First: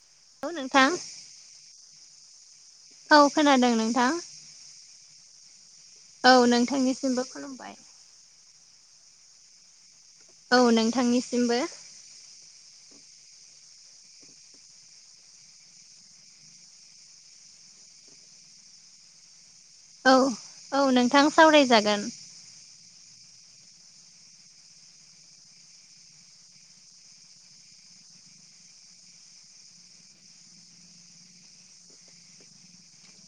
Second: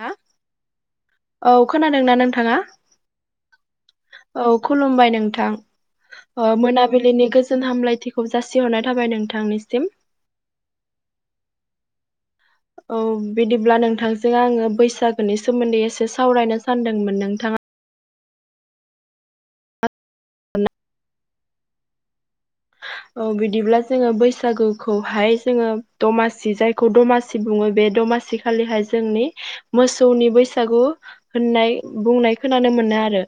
हा औ नोंथां औ खोनादोंना नोंथाङा औ खोनादों नोंथां औ खुलुमबाय नोंथां औ नोंथांनिसिमबो मोनाबिलिनि गोजोन खुलुमबाय हामलायथिखौ जासिहरनाय थाबाय नोंथांनिसिम। औ नोंथांनिसिमबो औ बिदिब्ला नोंथांजों आङो बैसागोनि सोमोन्दै एसे सावरायनो सानदोंमोन नोंथाङा औ औ नोंथां सावरायजागोन। औ बिदिब्ला जोंङो बैसागुखौहाय जोंङो दमासि जायखौ दमासि बुङो बे दमासि खालिहाय जोंनि मोसौनि बैसागु होननाय बुंनाय खोनानो मोनो आरो।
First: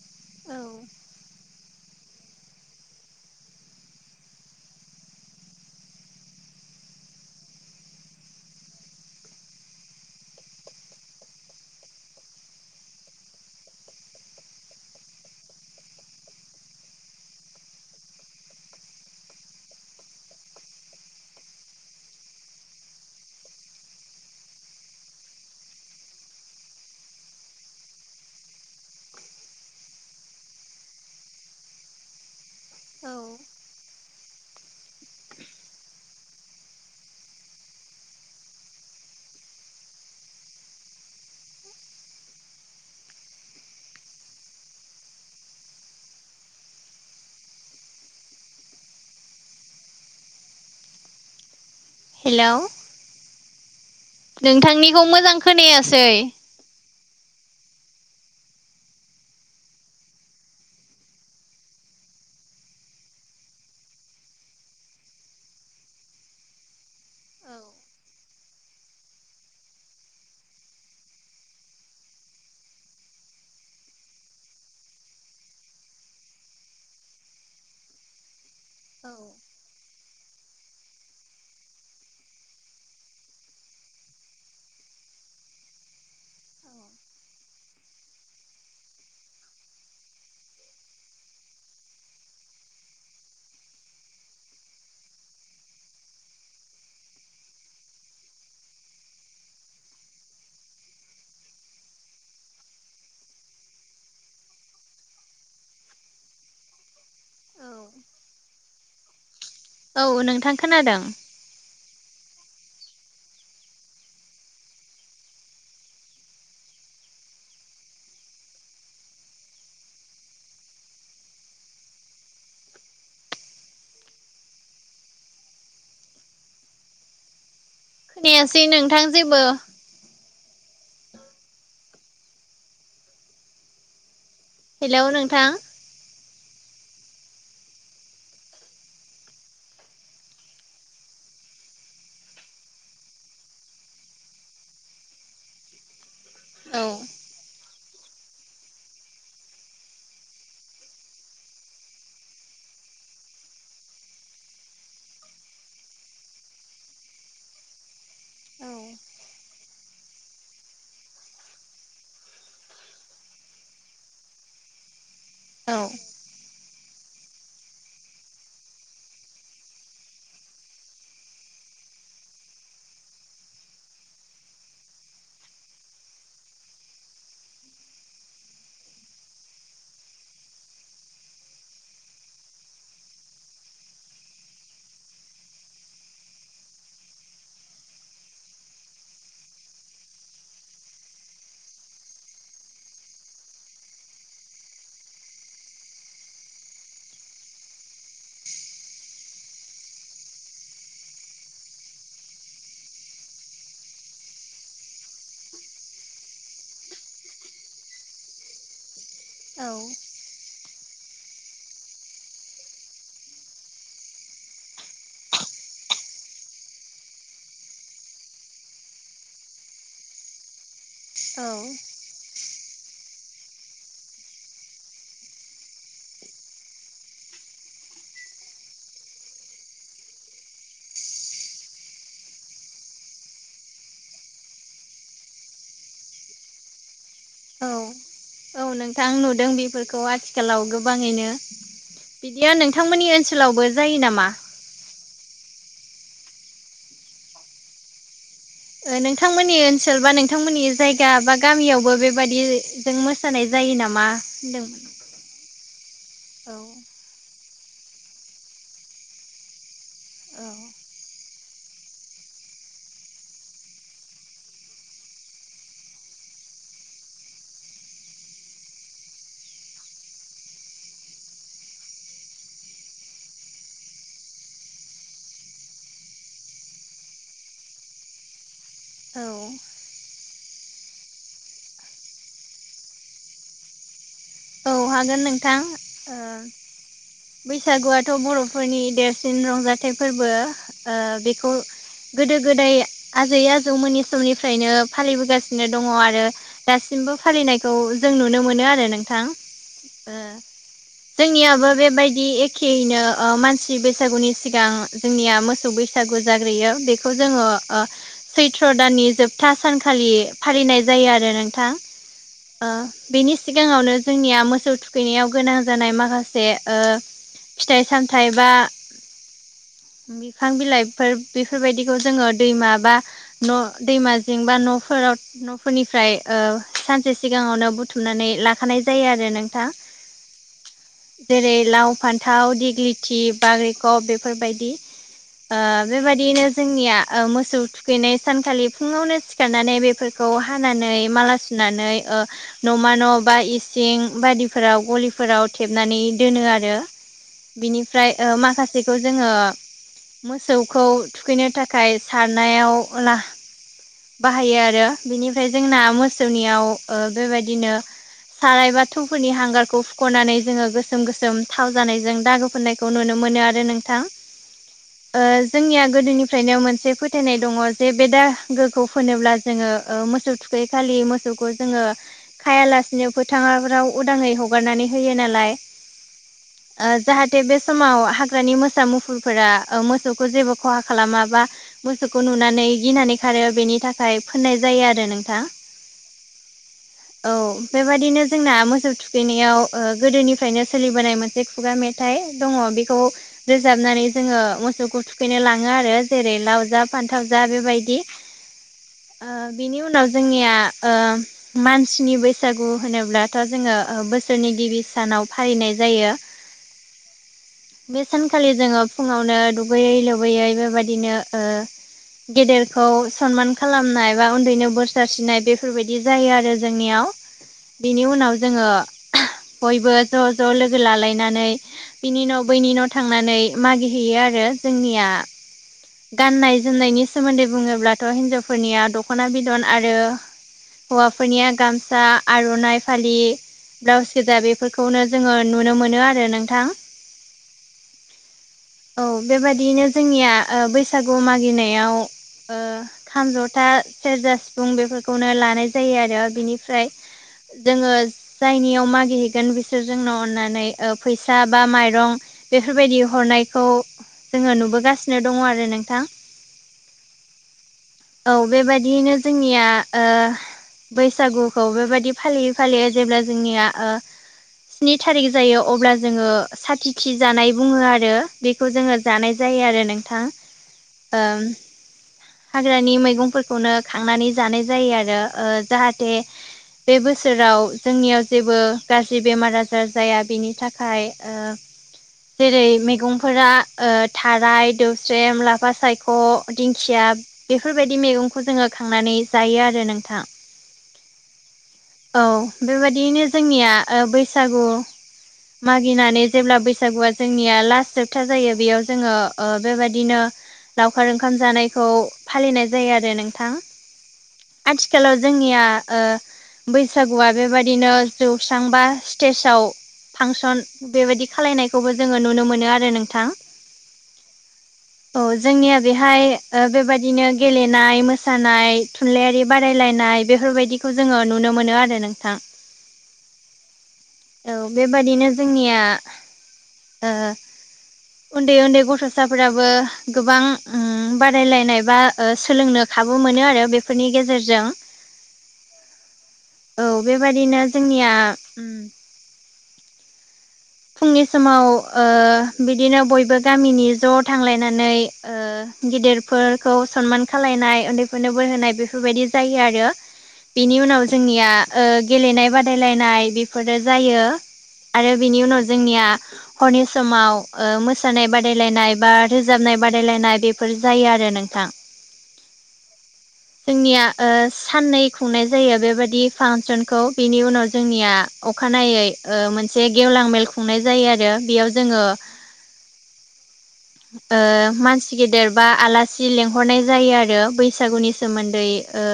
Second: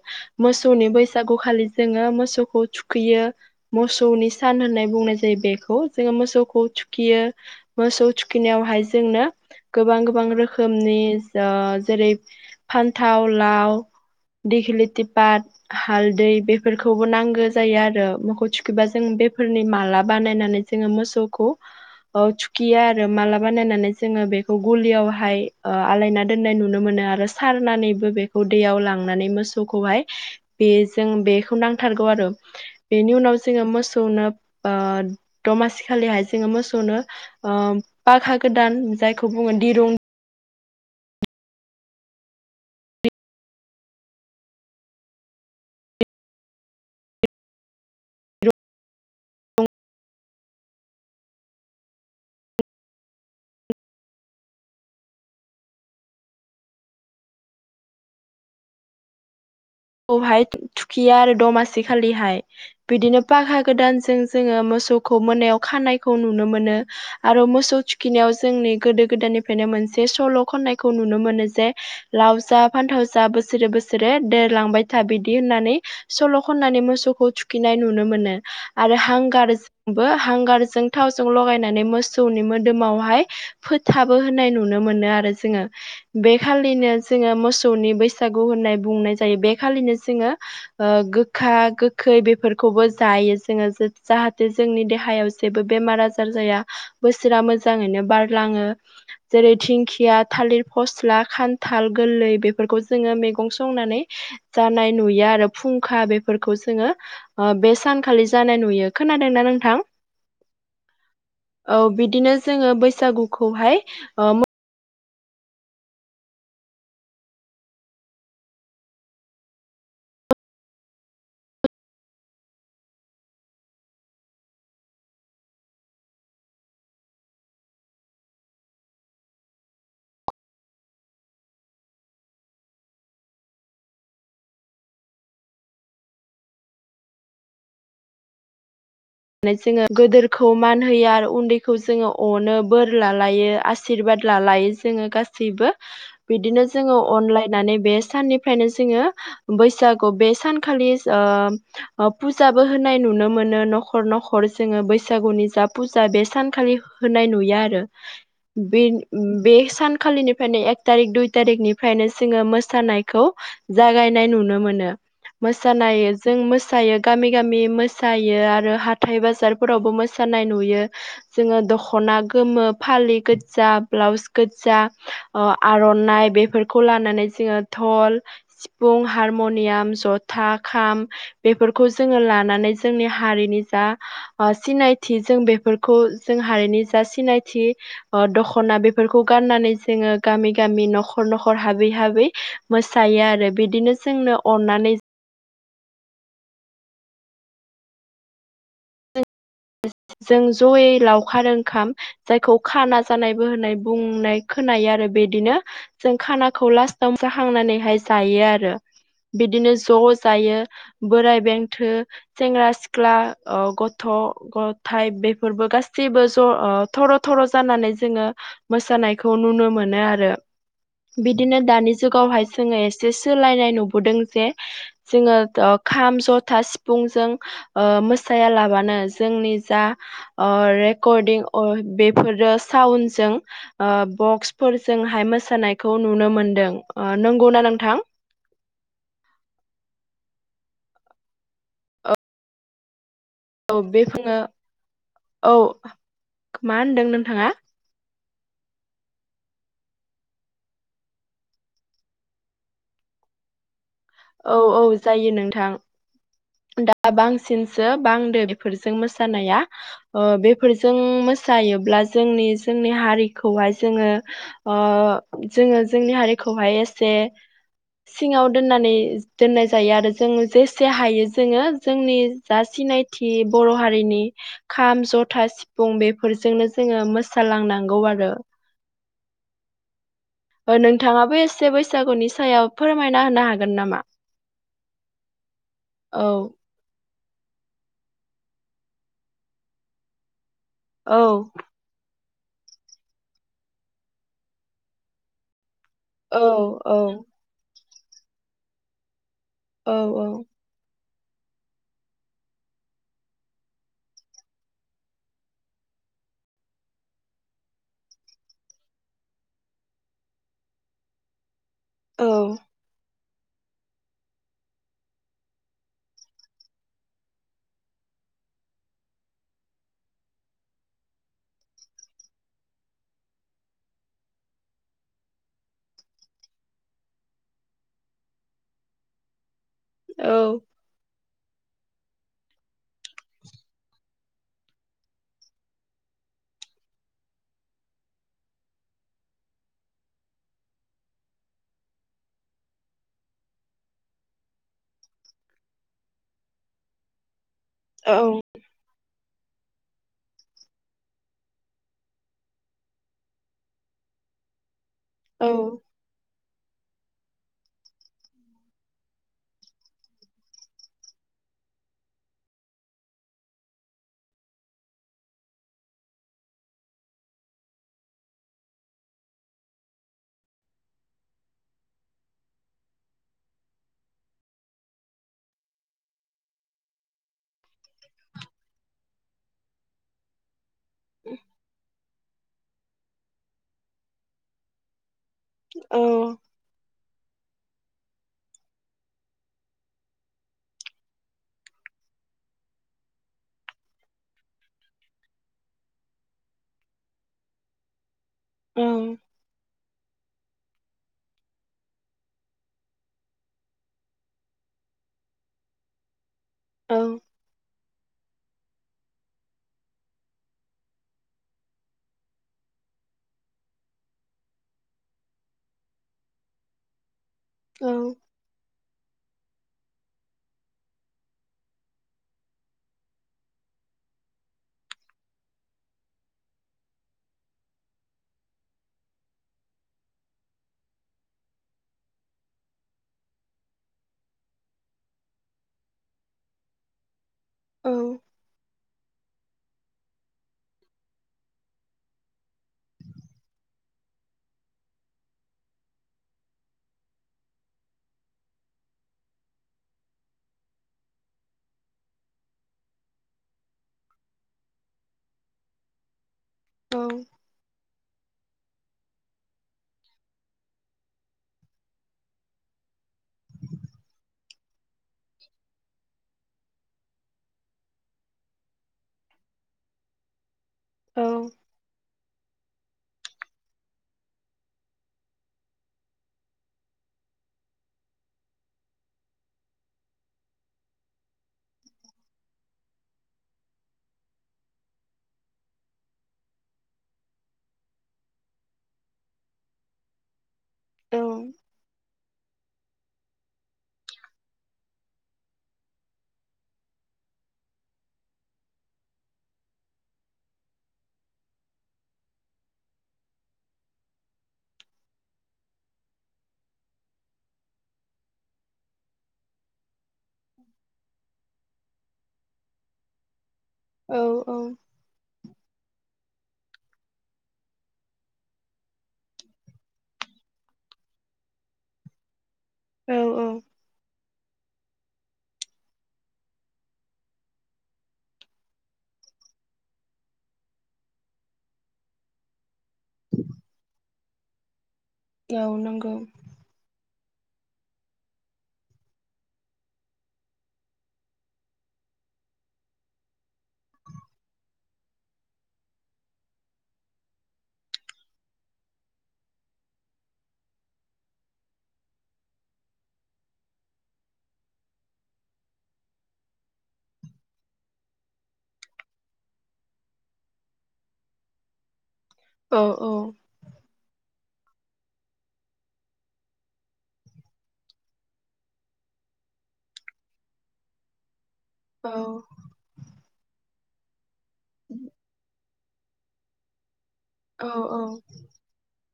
औ मोसौनि बैसागुखालि जोंङो मोसौखौ थुखैयो मोसौनि सान होननाय बुंनाय जायो बेखौ जोंङो मोसौखौ थुखियो मोसौ थुखिनायावहाय जोंनो गोबां गोबां रोखोमनि जेरै फान्थाव लाव दिघिलिति पात हालदै बेफोरखौबो नांगो जायो आरो मोखौ थुखैबा जों बे फोरनि माला बानायनानै जोंङो मोसौखौ थुखिया आरो मालाबाानायनायनानै जोंङो बेखौ गलियावहाय आलायना दोननाय नुनो मोनो आरो सारनानैबो बेखौ दैयाव लांनानै मोसौखौहाय बे जों बेखौ नांथारगौ आरो औ बेनि उनाव जोंङो मोसौनो ओ दमासि खालिहाय जोंङो मोसौनो पाखा गोदान जायखौ बुङो दिरुं [inaudible] हेलौ नोंथांनिखौ मोजां खोनायासै खौहाय थुखिया आरो दमासि खालिहाय बिदिनो पागा गोदानजों जोंङो मोसौखौ मोनायाव खानायखौ नुनो मोनो। आरो औ मोसौ थुखिनायाव जोंनि गोदो गोदायनिफ्रायनो मोनसे सल' खननायखौ नुनो मोनो जे लावसा फान्थावसा बोसोरे बोसोरे देर लांबाय था बिदि होननानै सल' खननानै मोसौखौ थुखैनाय नुनो मोनो। आरो हांगारजोंबो हांगारजों थावजों लगायनानै मोसौनि मोदोमावहाय फोथाबो होननाय नुनो मोनो आरो जोङो। बेखालिनो जोङो मोसौनि बैसागु होननाय बुंनाय जायो बे खालिनो जोङो ओ गोखा गोखै बेफोरखौबो जायो जोङो जाहाथे जोंनि देहायाव जेबो बेमार आजार जाया बोसोरा मोजाङैनो बारलाङो। जेरै थिंखिया थालिर फस्ला खान्थाल गोरलै बेफोरखौ जोङो मैगं संनानै जानाय नुयो आरो फुंखा बेफोरखौ जोङो ओ औ बे सानखालि जानाय नुयो। खोनादों ना नों औ नोंथां खोनादों। औ बिदिनो जोङो बैसागुखौहाय ओ खोननायासै नोंथां जेबो। [inaudible] हेल' नोंथां जोङो गोदोरखौ मान होयो आरो उन्दैखौ जोङो अनो बोर लालायो आशिरबाद लालायो जोङो गासैबो बिदिनो औ जोङो अनलायनानै बे साननि निफ्रायनो जोङो बैसागु बे सानखालि ओ ओ फुजाबो होनाय नुनो मोनो न'ख नखर न'खर जोङो बैसागुनि जा फुजा बे सानखालि होनाय नुयो आरो। औ बे बे सानखालिनि बेफ्रायनो एक थारिक दुइ थारिकनिफ्रायनो जोङो मोसानायखौ जागायनाय नुनो मोनो। मोसानाय जों मोसायो गामि गामि मोसायो आरो हाथाय बाजारफोरावबो मोसानाय नुयो। जोङो दख'ना गोमो फालि गोजा ब्लाउस गोजा ओ आर'नाइ बेफोरखौ लानानै जोङो धल सिफुं हारम'नियाम जथा खाम बेफोरखौ जोङो लानानै जोंनि हारिनि जा ओ सिनायथि जों बेफोरखौ जों हारिनि जा सिनायथि ओ दख'ना बेफोरखौ गाननानै जोङो गामि गामि न'खर न'खर हाबै हाबै मोसायो आरो बिदिनो जोंनो अननानै जों जयै लावखार ओंखाम जायखौ खाना जानाय बो होनाय बुंनाय खोनायो आरो बिदिनो जों खानाखौ लास्टाव जाहांनानैहाय जायो आरो औ बिदिनो ज' जायो बोराइ बेन्थो सेंग्रा सिख्ला ओ गथ' गथाइ बेफोरबो गासैबो ज' ओ थर' थर' जानानै जोङो मोसानायखौ नुनो मोनो आरो बिदिनो दानि जुगावहाय जोङो एसे सोलायनाय नुबोदों जे जोङो ओ खाम जथा सिफुंजों ओ मोसायालाबानो जोंनि जा ओ रेकर्डिं बेफोरो साउन्डजों ओ बक्सफोरजोंहाय मोसानायखौ नुनो मोनदों ओ नंगौनाा औ नोंथां? औ नोंथां नुदों बेफोरखौ आथिखालाव गोबाङैनो। बेयो नोंथांमोननि ओनसोलावबो औ बे जायो नामा? जोङो औ मा होनदों नोंथाङा? ओ नोंथांमोननि ओनसोल बा नोंथांमोननि जायगा बा गामियावबो बेबादि जों मोसानाय जायो नामा औ होनदों औ जायो नोंथां [inaudible] औ। बांसिनसो बांदो बेफोरजों मोसानाया ओ बेफोर जों मोसायोब्ला जोंनि जोंनि हारिखौहाय जोङो ओ जोङो जोंनि हारिखौहाय एसे सिङाव दोननानै दोननाय जायो आरो जों जेसे हायो जोङो जोंनि जा सिनायथि बर' हारिनि खाम जथा सिफुं बेफोरजोंनो जोङो मोसालांनांगौ आरो। औ। नोंथाङाबो एसे बैसागुनि सायाव फोरमायना होनो हागोन नामा? औ हागोन नोंथां ओ औ बैसागुआथ' बर'फोरनि देरसिन रंजाथाइ फोरबो ओ औ बेखौ गोदो गोदाय आजै आजौमोननि समनिफ्रायनो फालिबोगासिनो दङ आरो। आरो औ औ दासिमबो फालिनायखौ जों नुनो मोनो आरो नोंथां ओ। औ जोंनियाबो बेबायदि एखेयैनो मानसि बैसागुनि सिगां जोंनिया मोसौ बैसागु जाग्रोयो बेखौ जोङो ओ सैथ्र' दाननि जोबथा सानखालि फालिनाय जायो आरो नोंथां। औ ओ बेनि सिगाङावनो जोंनिया मो मोसौ थुखैनायाव गोनां जानाय माखासे फिथाइ सामथाइ बा बिफां बिलाइफोर बेफोरबायदिखौ जोङो दैमा बा न' दैमा जिं बा न'फोराव न'फोरनिफ्राय ओ सानसे सिगाङावनो बुथुमनानै लाखानाय जायो आरो नोंथां। औ जेरै लाव फान्थाव दिगलिथि बाग्रिखब बेफोरबायदि। बेबायदियैनो जोंनिया मोसौ थुखैनाय सानखालि फुङावनो सिखारनानै बेफोरखौ हानानै माला सुनानै ओ न'मा न' बा इसिं बायदि फोराव गलिफोराव थेबनानै दोनो आरो बिनिफ्राय औ माखासे सेखौ जोङो मोसौखौ थुखैनो थाखाय सारनायाव ला बाहायो आरो औ बेनिफ्राय जोंना मोसौनियाव बेबायदिनो साराय बा थौ फोरनि हांगारखौ फुख'नानै जोङो गोसोम गोसोम थाव जानायजों दागो फोननायखौ नुनो मोनो आरो नोंथां। [inaudible] ओ जोंनिया गोदोनिफ्रायनो मोनसे फोथायनाय दङ जे बे दागोखौ फोनोब्ला जोङो मोसौ थु खैखालि मोसौखौ जोङो खायालासिनो फोथाराव उदाङै हगारनानै होयो नालाय। [inaudible] जाहाथे बे समाव हाग्रानि मोसा मुफुरफोरा मोसौखौ जेबो खहा खालाम बा मोसौखौ नुनानै गिनानै खारो बेनि थाखाय फोननाय जायो आरो नोंथां। औ औ बेबायदिनो जोंना मो मोसौ थुखैनायाव गोदोनिफ्रायनो सोलिबोनाय मोनसे खुगा मेथाइ दङ बेखौ रोजाबनानै जोङो मोसौखौ थुखैनो लाङो आरो जेरै लाव जा फान्थाव जा बेबायदि। औ ओ बिनि उनाव जोंनिया मानसिनि बैसागु होनोब्लाथ' जोङो बोसोरनि गिबि सानाव फालिनाय जायो। औ। बे सानखालि जोङो फुङावनो दुगैयै लोबैयै बेबदिनो ओ गेदेरखौ सनमान खालामनाय बा उन्दैनो बोर सारस्रिनाय बेफोरबायदि जायो आरो जोंनियाव। औ बिनि उनाव जोङो बयबो ज' ज' लोगो लालायनानै बिनि उन' बैनिन' थांनानै मागि हैैयो आरो जोंनिया गाननाय जोमनायनि सोमोन्दै बुङोब्लाथ' हिनजावफोरनिया दख'ना बिदन आरो हौवाफोरनिया गामसा आर'नाइ फालि। ब्लाउस गोजा बेफोरखौनो जोङो नुनो मोनो आरो नोंथां। औ औ बेबादियैनो जोंनिया बैसागु मागिनायाव ओ खाम जथा सेरजा सिफुं बेफोरखौनो लानाय जायो आरो बिनिफ्राय जोङो जायनियाव मागिहैगोन बिसोर जोंनो अननानै फैसा बा माइरं बेफोरबायदि हरनायखौ जोङो नुबोगासिनो दङ आरो नोंथां। औ। औ बेबायदियैनो जोंनिया ओ बैसागुखौ बेबायदि फालियै फालियै जेब्ला जोंनिया ओ स्नि थारिख जायो अब्ला जोङो साखिखि जानाय बुङो आरो बि खौ जोङो जानाय जायो आरो नोंथां औ ओं। हाग्रानि मैगंफोरखौनो खांनानै जानाय जायो आरो ओ जाहाथे। बे बोसोराव जोंनियाव जेबो गाज्रि बेमार आजार जाया बिनि थाखाय ओम। जेरै मैगंफोरा ओ थाराय दोवस जेम लाफा सायख' दिंखिया। इफोरबायदि मेगंखौ जोङो खांनानै जायो आरो नोंथां। औ। औ बेबायदियैनो जोंनिया ओ बैसागु। मागिनानै जेब्ला बैसागुआ जोंनिया लास्ट जोबथा जायो बेयाव जोङो ओ बेबायदिनो। लावखार ओंखाम जानायखौ फालिनाय जायो आरो नोंथां। आथिखालाव जोंनिया ओ बैसागुआ बेबायदिनो जौस्रांबा सिटेसयाव। फांसन बेबायदि खालायनायखौबो जोङो नुनो मोनो आरो नोंथां। औ औ। औ जोंनिया बेहाय ओ बेबायदिनो गेलेनाय मोसानाय थुनलाइयारि बादायलायनाय बेफोरबायदिखौ जोङो नुनो मोनो आरो नोंथां। औ औ औ बेबादिनो जोंनिया ओ [inaudible] उन्दै उन्दै गथ'साफोराबो गोबां उम बादायलायनायबा ओ सोलोंनो खाबु मोनो आरो बेफोरनि गेजेरजों औ नंगौ औ बेबादिनो जोंनिया उम फुंनि समाव ओ बिदिनो बयबो गामिनि ज' थांलायनानै ओ गिदिरफोरखौ सनमान खालायनाय उन्दैफोरनो बोरहोनाय बिफोरबायदि जायो आरो। बिनि उनाव जोंनिया ओ गेलेनाय बादायलायनाय बेफोरो जायो आरो बिनि उनाव जोंनिया हरनि समाव ओ मोसानाय बादायलायनाय बा रोजाबनाय बादायलायनाय बेफोर जायो आरो नोंथां। औ औ जोंनिया ओ साननै खुंनाय जायो बेबायदि फांसनखौ बिनि उनाव जोंनिया अखानायै ओ मोनसे गेवलां मेल खुंनाय जायो आरो बेयाव जोङो नंगौ ओ मानसि गेदेर बा आलासि लेंहरनाय जायो आर [unintelligible] औ बैसागुनि सोमोन्दै ओ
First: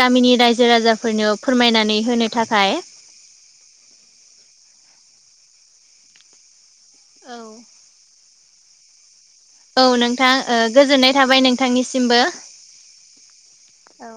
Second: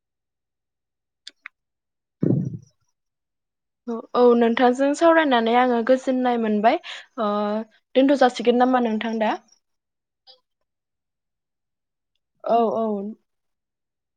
गामिनि रायजो राजाफोरनो फोरमायनानै होनो थाखाय औ नोंथांजों सावरायनानै आङो गोजोननाय मोनबाय। ओ औ दोनथ' जासिगोन नामा नोंथां दा? औ नोंथां ओ गोजोननाय थाबाय नोंथांनिसिमबो औ औ औ